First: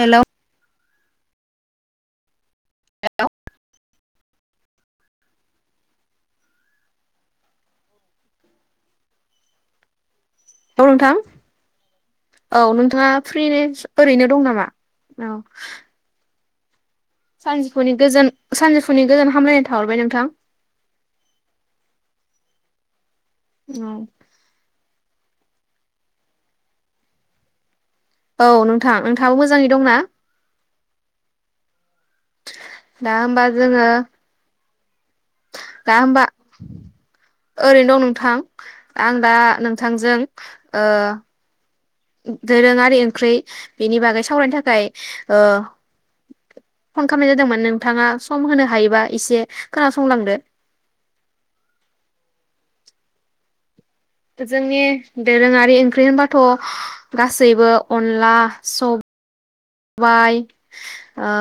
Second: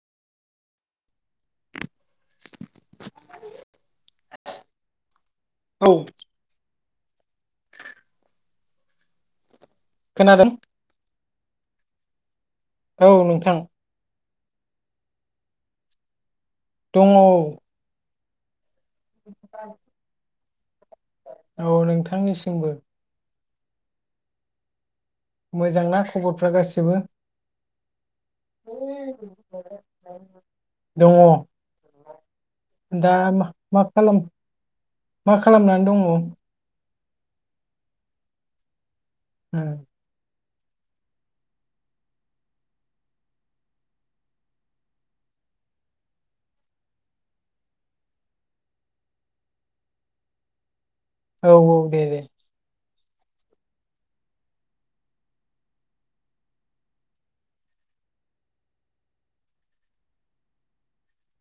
हेल हेल औ खोनादों औ नोंथां औ नोंथाङा फ्रि ओरैनो दं नामा औ दङ औ सानजौफुनि गोजोन सानजौफु फुनि गोजोन हामलायनाय थाहरबाय नोंथां औ नोंथांनिसिमबो औ मोजांना खबरफ्रा गासिबो? औ नोंथां नोंथाङाबो मोजाङै दंना? दङ दा होमबा जोङो मा-माखालाम मा खालामनानै दा दङ? होमबा ओरैनो दं नोंथां आं दा नोंथांजों ओ दोरोङारि ओंख्रै बेनि बागै सावरायनो थाखाय ओ- फन खालामनाय जादोंमोन नोंथाङा सम होनो हायोबा एसे खोनासंलांदो औ औ दे दे जोंनि दोरोङारि ओंख्रै होनबाथ गासैबो अनला सब-बाय ओ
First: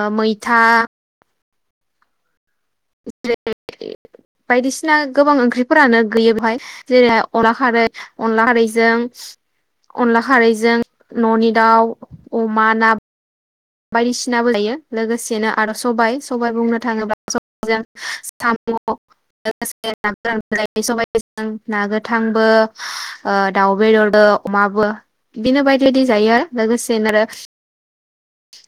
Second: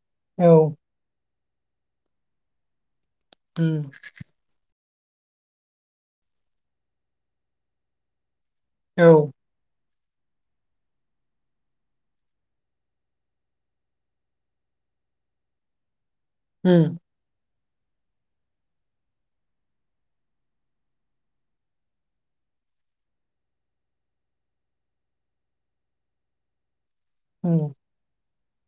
औ मैथा उम बिदनो गोबां ओंख्रिफोरानो गैयो बेहाय जेरैहाय अनला खारै अनला खारै जों औ अनला खारैजों ननि दाउ अमा ना बायदिसिनाबो लायो लोगोसेनो आरो सबाइ सबाय बुंनो उम थाङोबा जों साम लोगोसे ना गोरानजों सबायजों ना गोथांबो दाउ बेदरजों अमाबो बिदिनो बायदि बायदि जायो लोगोसे [unintelligible] आरो उम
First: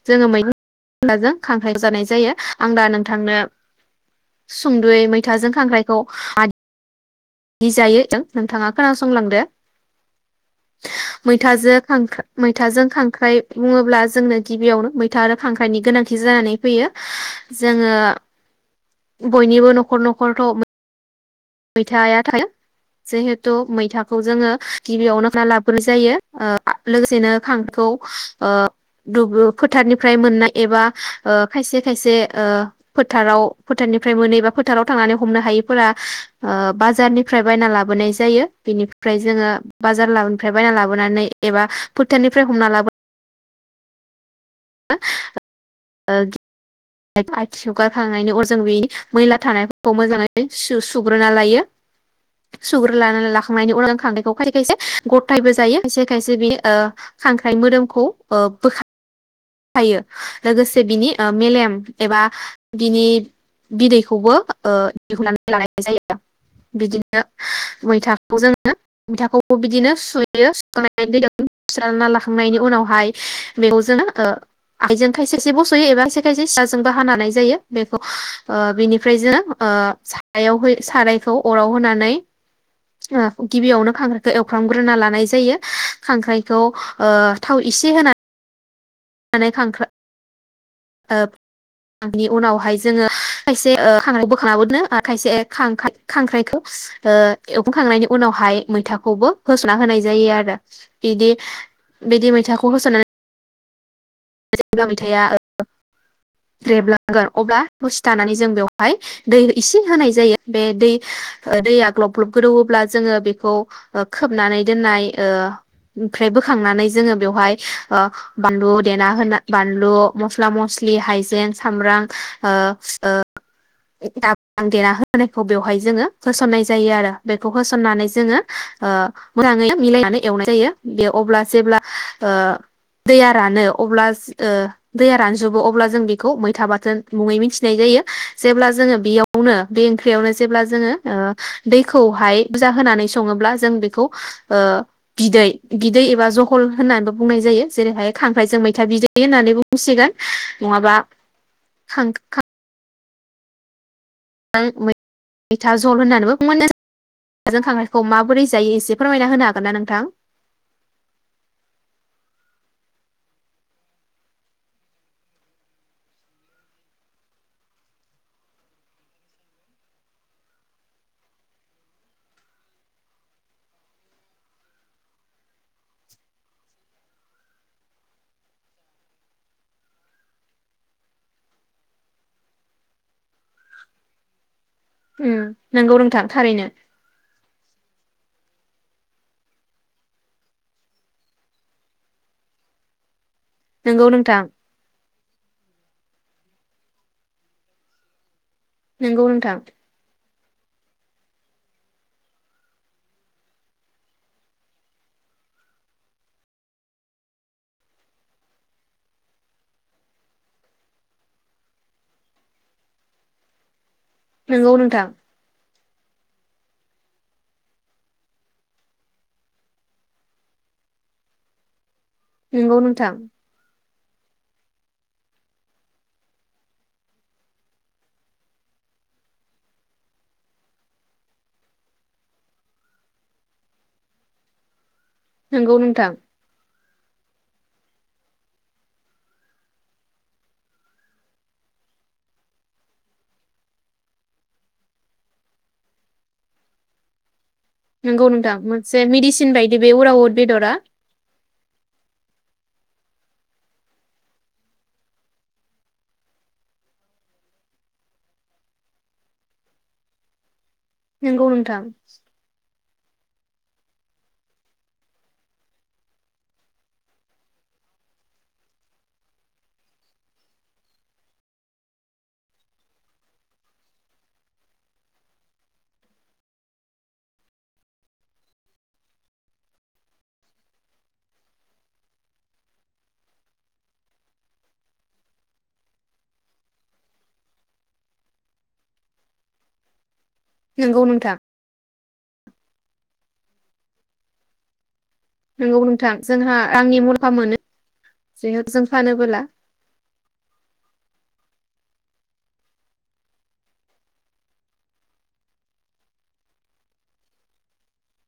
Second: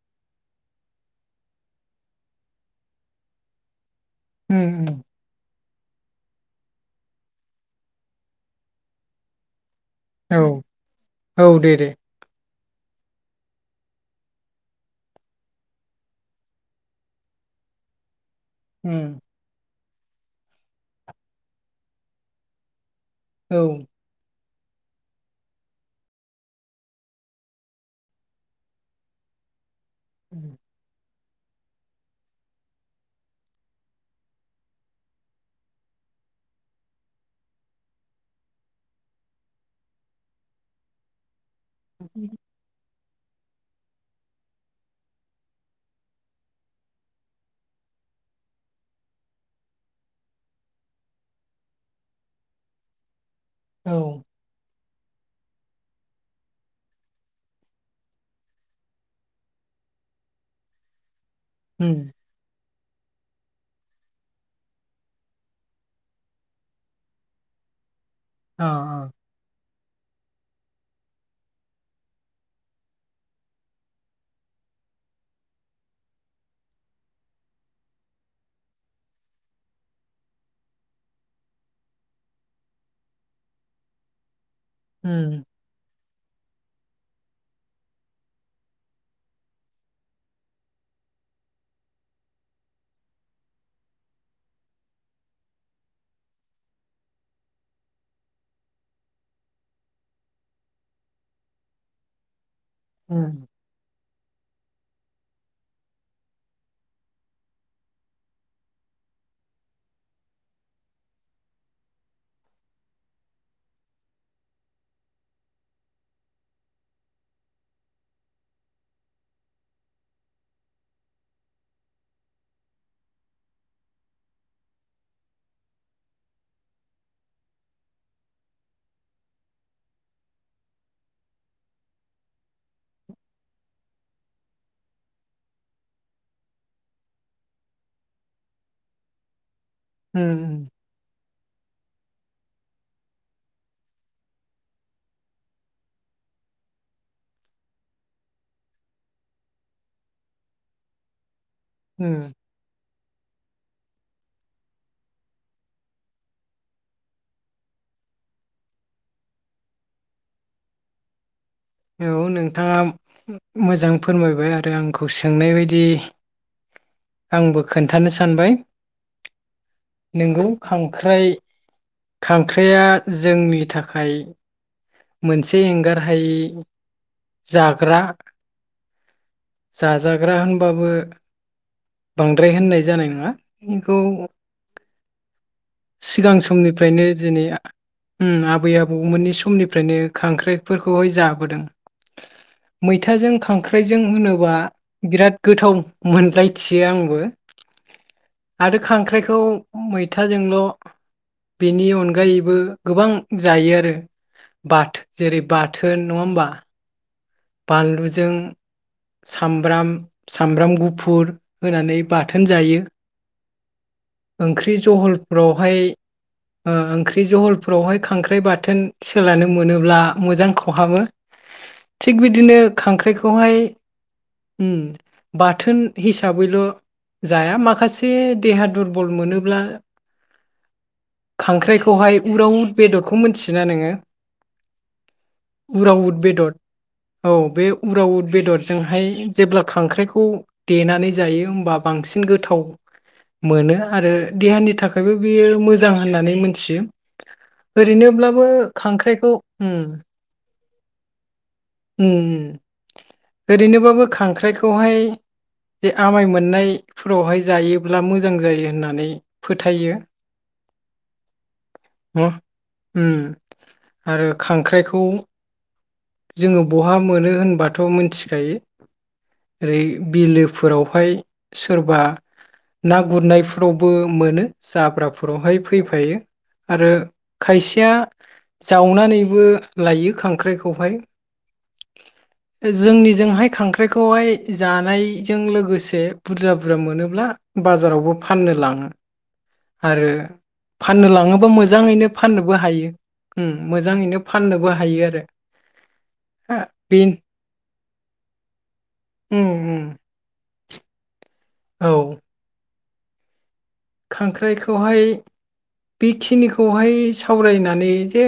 जोङो मैथाजों खांख्राय जानाय जायो आं दा नोंथांनो उम सुंदयै उम मैथाजों खांख्राय खौ मा दि जायो जों नोंथाङा खोनासंलांदो। औ औ दे मैथाजों दे। खांख्राइ मैथाजों खांख्राइ बुङोब्ला जोंनो गिबियावनो मैथा आरो खांख्राइनि गोनांथि जानानै फैयो जोङो उम बयनिबो नख खर नखरथ मैथाया थायो। जिहेथु औ मैथाखौ जोङो गिबियावनो खाना लाबग्रोनाय जायो ओ लोगोसेनो खांखौ ओ दुबु फोथारनि फ्राय मोननाय एबा ओ खायसे खायसे ओ फोथाराव फोथारनिफ्राय मोनो मेबा फोथाराव थांनानै हमनो हायैफोरा ओ बाजारनिफ्राय बायना लाबोनाय जायो बेनिफ्राय जोङो बाजार लाबोनिफ्राय बायना लाबोनानै एबा फोथारनिफ्राय हमना लाबो [unintelligible] ओ [unintelligible] मैला थानायफोरखौ मोजाङै सु सुग्रोना लायो सुग्रो लानानै ला खांनायनि औ उनआव खांनायखौ फारिखायसे गथायैबो जायो खायसे खायसे बेयो खांख्राइ मोदोमखौ ओ बोखा थायो लोगोसे बिनि मेलेम उम एबा बिनि बिदैखौबो ओ दिहुननानै लानाय जायो बिदिनो मैथा खौ अ जोङो मैथाखौबो बिदिनो सुयो सुखांनानै [inaudible] लाखांनायनि उनावहाय बेखौ जोङो ओ आखाइजों खायसे खायसे बसयो एबा खसे खायसे सिखाजोंबो हानो हानाय जायो बेखौ ओ बेनिफ्राय जों ओ सायाव होयो सारायखौ अराव होनानै गिबियावनो खांख्रायखौ एव फ्रामग्रोना लानाय उम जायो। खांख्राइखौ ओ थाव इसे होना नानै खांख्रा ओ बिनि उनावहाय जोङो खायसे ओ खांख्राइ बोखां नाबो दोनो ओ खायसे खांख्राइखौ ओ एवफ्राम खांनायनि उनावहाय मैथाखौबो होसना होनाय जायो आरो बिदि बिदि मैथाखौ खौ होसना उम जेब्ला मैथाया [inaudible] रेबलांगोन अब्ला दसे थानानै जों बेवहाय दै इसे होनाय जायो बे दै दैया ग्लब ग्लब गोदौहोब्ला जोङो बेखौ खोबनानै दोननाय ओ ओमफ्राय बोखांनानै जोङो बेवहाय ओ बानलु देना होना बानलु मस्ला मस्लि हाइजें सामब्राम ओ ओ जाब्रां देना होनायखौ बेवहाय जोङो होसन्नाय जायो आरो बेखौ होसन्नानै जोङो ओ मोजाङै मिलायनानै एवनाय जायो बे अब्ला जेब्ला ओ दैया रानो अब्ला ओ दैया रानजोबो अब्ला जों बेखौ मैथा बाथोन मुङै मिथिनाय जायो जेब्ला जोङो बेयावनो बे उम ओंख्रियावनो जेब्ला जोङो ओ दै खौ हाय बुजा होनानै संङोब्ला जों बेखौ ओ बिदै बिदै एबा जहल होननाबो बुंनाय जायो जेरैहाय खांख्रायजो मै मैथा बिदै होननानै बुंसिगोन नङाबा उम खां-खां मैथा जल होननानैबो बुंनोजों खांख्रराइखौ माबोरै जायो एसे फोरमायना होनो हागोन ना नोंथां? औ नोंथाङा मोजां फोरमायबाय आरो आंखौ सोंनाय बायदि आंबो खोन्थानो सानबाय नोंगौ खांख्राइ खांख्राइआ जोंनि थाखाय मोनसे एंगारहायि जाग्रा जाजाग्रा होनबाबो बांद्राय होननाय जानाय नङा [unintelligible] उम नंगौ नोंथां सिगां थारैनो समनिफ्रायनो जेनै उम आबै आबौ मोननि समनिफ्रायनो खांख्राइफोरखौहाय जाबोदों मैथाजों खा खांख्राइजों नंगौ नोंथां होनोबा बिराद गोथाव मोनलाय थियो आंबो आरो नंगौ खांख्राइखौ नोंथां मैथा था जोंल' बेनि अनगायैबो गोबां जायो आरो बाथो जेरै बाथोन नङा होमबा? बानलुजों सामब्राम सामब्राम गुफुर होनानै बाथोन जायो। नंगौ ओंख्रि नोंथां जहलफोरावहाय ओ ओंख्रि जहलफोरावहाय खांख्राइ बाथोन सोलानो मोनोब्ला मोजां खहाबो। थिग बिदिनो नंगौ नोंथां खांख्राइखौहाय उम बाथोन हिसाबैल' जाया माखासे देहा दुरबल मोनोब्ला खांख्राइखौहाय उरावउद बेदरखौ मोनथियोना नोङो? नंगौ नोंथां उरावउद बेदर। औ बे उरावउद बेदरजोंहाय जेब्ला खांख्राइखौ देनानै जायो होमबा बांसिन गोथाव मोनो आरो देहानि थाखायबो बेयो मोजां होननानै मोनथियो। नंगौ ओरैनोब्लाबो नोंथां मोनसे खांख्राइखौ मेडिसिन उम बायदि बे उरावउद बेदरा। उम ओरैनोबाबो खांख्राइखौहाय बे आमाय मोननायफोरावहाय जायोब्ला मोजां जायो होननानै फोथायो। नोंगौ नोंथां न उम आरो खांख्राइखौ जोङो बहा मोनो होनबाथ' मोनथिखायो ओरै बिलोफोरावहाय सोरबा ना गुरनायफोरावबो मोनो जाब्राफोरावहाय फैफायो आरो खायसेया जावनानैबो लायो खांख्राइखौहाय। जोंनि जोंहाय खांख्राइखौहाय जानायजों लोगोसे बुरजा बुरजा मोनोब्ला बाजारावबो फाननो लाङो आरो नंगौ फाननो नोंथां लाङोबा मोजाङैनो फाननोबो हायो। उम मोजाङैनो फाननोबो हायो आरो। नोंगौ नों थां जोंहा हा रांनि बे मुल्फा मोनो जेहत जों फानोबोला उम उम औ खांख्राइखौहाय बेखिनिखौहाय सावरायनानै जे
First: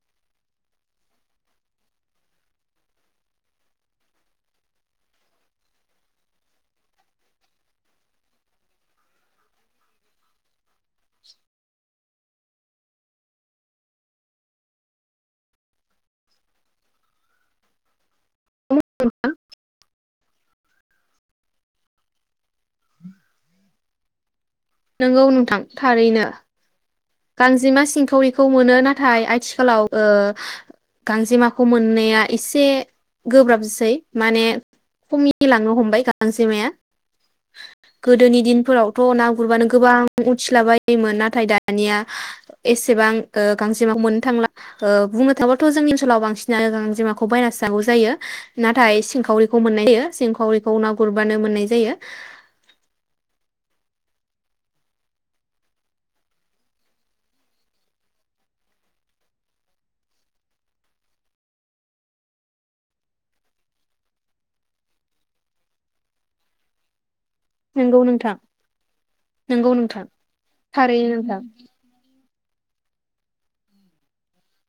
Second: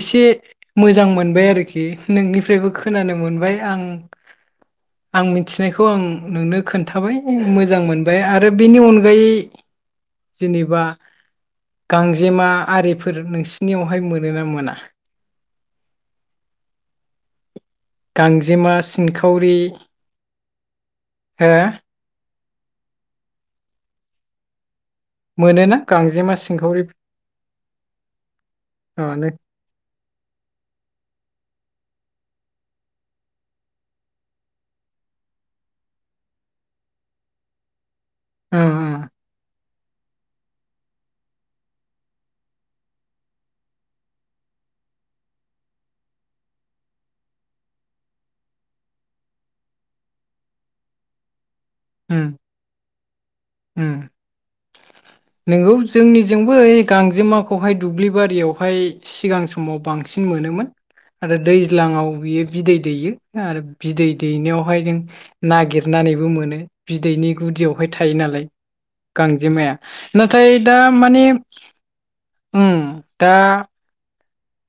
एसे मोजां मोनबाय आरोखि नोंनिफ्रायबो खोनानो मोनबाय आं आं मिथिनायखौ आं नोंनो खोन्थाबाय मोजां मोनबाय आरो बेनि अनगायै जेनेबा गांजेमा आरिफोर नोंसिनियावहाय मोनो ना मोना? गांजेमा, सिनखावरि हो नंगौ नोंथां मोनोना थारैनो गांजेमा सिंखावरि? गांजेमा सिंखावरिखौ मोनो नाथाय नों आथिखालाव ओ गांजेमा खौ मोननाया एसे गोब्राबसै माने खमि लांनो हमबाय गांजेमाया। गोदोनि ओं दिनफोरावथ' ना गुरबानो गोबां उथिलाबायोमोन नाथाय दा दानिया एसेबां ओ गांजेमाखौ मोननो थांला ओ बुंनो थाङोबाथ' जोंनि ओनसोलाव बांसिनानो गांजेमाखौ बायनासोनांगौ जायो नाथाय सिंखावरिखौ मोननाय जायो सिंखावरिखौ ना गुरबानो मोननाय जायो उम उम नंगौ जोंनिजोंबो ओइ गांजेमाखौहाय दुब्लि बारियावहाय सिगां समाव बांसिन मोनोमोन आरो दैज्लाङाव बियो बिदै दैयो आरो बिदै दैनायावहाय नों नागिरनानैबो मोनो। बिदैनि गुदियावहाय नंगौ थायो नोंथां नालाय नंगौ गांजेमाया नोंथां नाथाय दा थारैनो माने नोंथां ओम दा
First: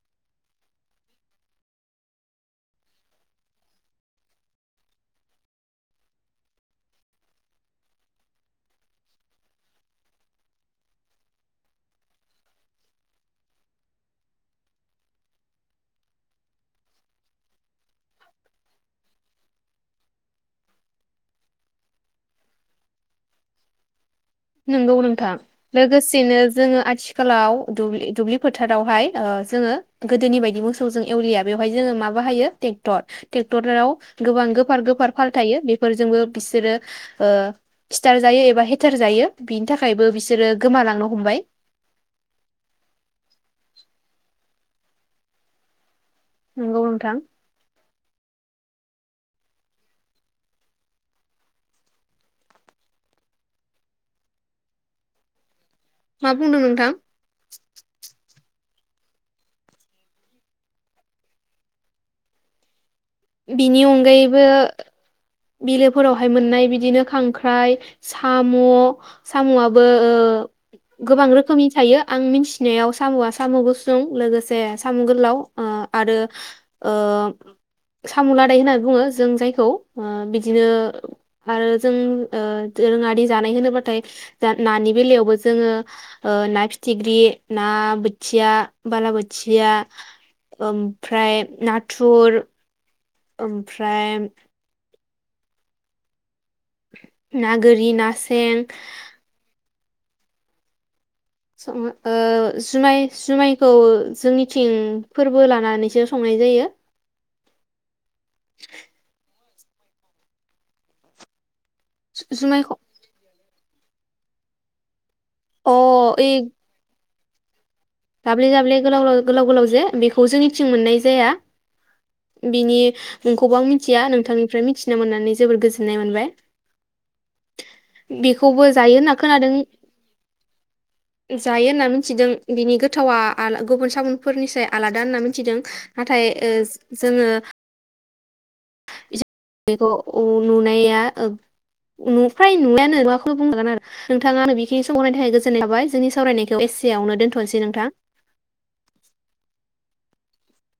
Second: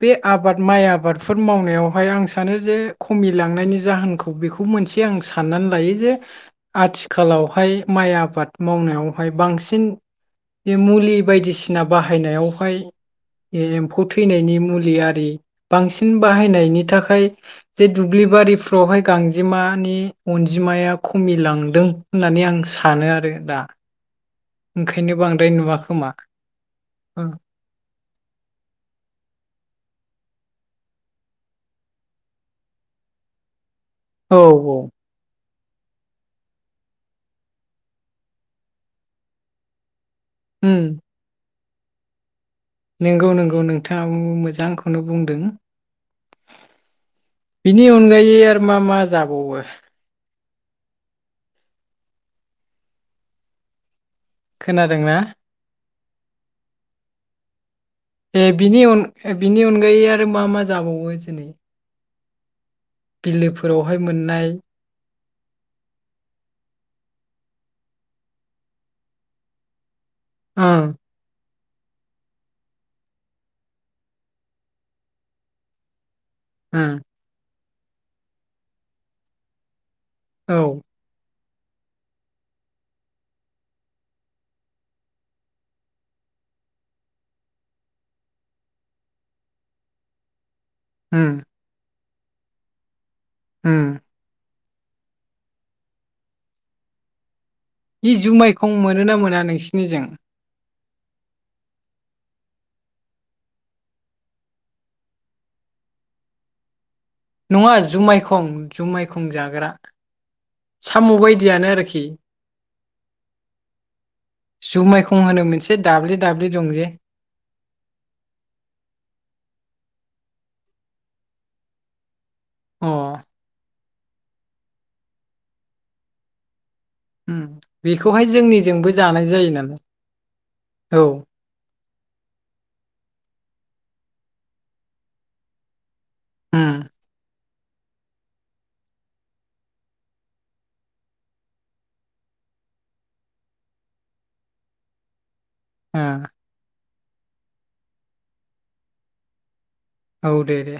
बे आबाद माइ आबादफोर मावनायावहाय आं सानो जे खमिलांनायनि जाहोनखौ बेखौ मोनसे आं साननानै लायो जे आथिखालावहाय माइ आबाद मावनायावहाय बांसिन बे मुलि बायदिसिना बाहायनायावहाय बे एम्फौ थैनायनि मुलि आरि बांसिन बाहायनायनि थाखाय जे दुब्लि बारिफ्रावहाय गांजेमानि अनजिमाया खमिलांदों होननानै आं सानो आरो दा नंगौ ओंखायनो नोंथां बांद्राय नुवा खोमा लोगोसेनो जोङो आथिखालाव दुब्लि दुब्लि फोथारावहाय ओ जोङो गोदोनि बायदि मोसौजों एवलिया बेवहाय जोङो माबा हायो ट्रेक्टर ट्रेक्टराव औ गोबां गोफार गोफार फार थायो बेफोरजोंबो बिसोरो ओ सिथार जायो एबा हेथेर जायो बिनि थाखायबो बिसो बिसोरो उम गोमालांनो हमबाय नंगौ नंगौ नोंथाङाबो मोज ना आंखौनो बुंदों? नंगौ नोंथां बिनि अनगायै आरो मा मा जाबावो? खोनादोंना? मा बुंदों नोंथां? ए बिनि अन अनगायै बिनि अनगायै आरो मा मा जाबावो दिनै? बिनि अनगायैबो मोननाय बिलोफोरावहाय मोननाय बिदिनो खांख्राइ साम' साम'आबो ओ ओं गोबां रोखोमनि थायो आं मिथिनायाव साम'आ साम' गुसुं लोगोसे साम' गोलाव ओ आरो ओं ओम सामु लादाय होननानै बुङो जों जायखौ ओ औ बिदिनो आरो जों ओ दोरोङारि जानाय होनोब्लाथाय नानि बेलायावबो जोङो ओ ना फिथिख्रि ना बोथिया बालाबोथिया उम ओमफ्राय नाथ थुर उम ओमफ्राय ना गोरि बि ना सें जुमायखौ मोनोना मोना नोंसिन निजों? सङो ओ जुमाय जुमायखौ जोंनिथिं फोरबो लानानैसो संनाय जायो। नङा जुमाय खं जुमाय खं जाग्रा। साम' बायदियानो आरोखि। जुमायख' जुमाय थंहानो अ मोनसे दाब्लि ओइ दाब्लि दं जे। दाब्ले दाब्ले गोलाव गोलाव गोलाव जे बेखौ जोंनिथिं मोननाय जाया। बिनि अ गुबां मि मिथिया नोंथांनिफ्राय मिथिनो मोननानै जोबोर गोजोननाय मोनबाय। उम बेखौहाय बेखौबो जोंनिजोंबो जायो होनना जानाय खोनादों जायो नालाय औ। जायो होनना मिथिदों बिनि गो गोथावा गुबुन सामुफोरनिसाय आलादा होनना मिथिदों। नाथाय ओ उम जोङो। बेखौ औ नुनाया फ्राय नुनायानो नंला बुंजागोन आरो नोंथाङानो बेखिनि सम होनायनि थाखाय गोजोन थाबाय ओ जोंनि सावरायनायखौ एसे। एसेआवनो दोनथनोसै नोंथां। औ दे दे।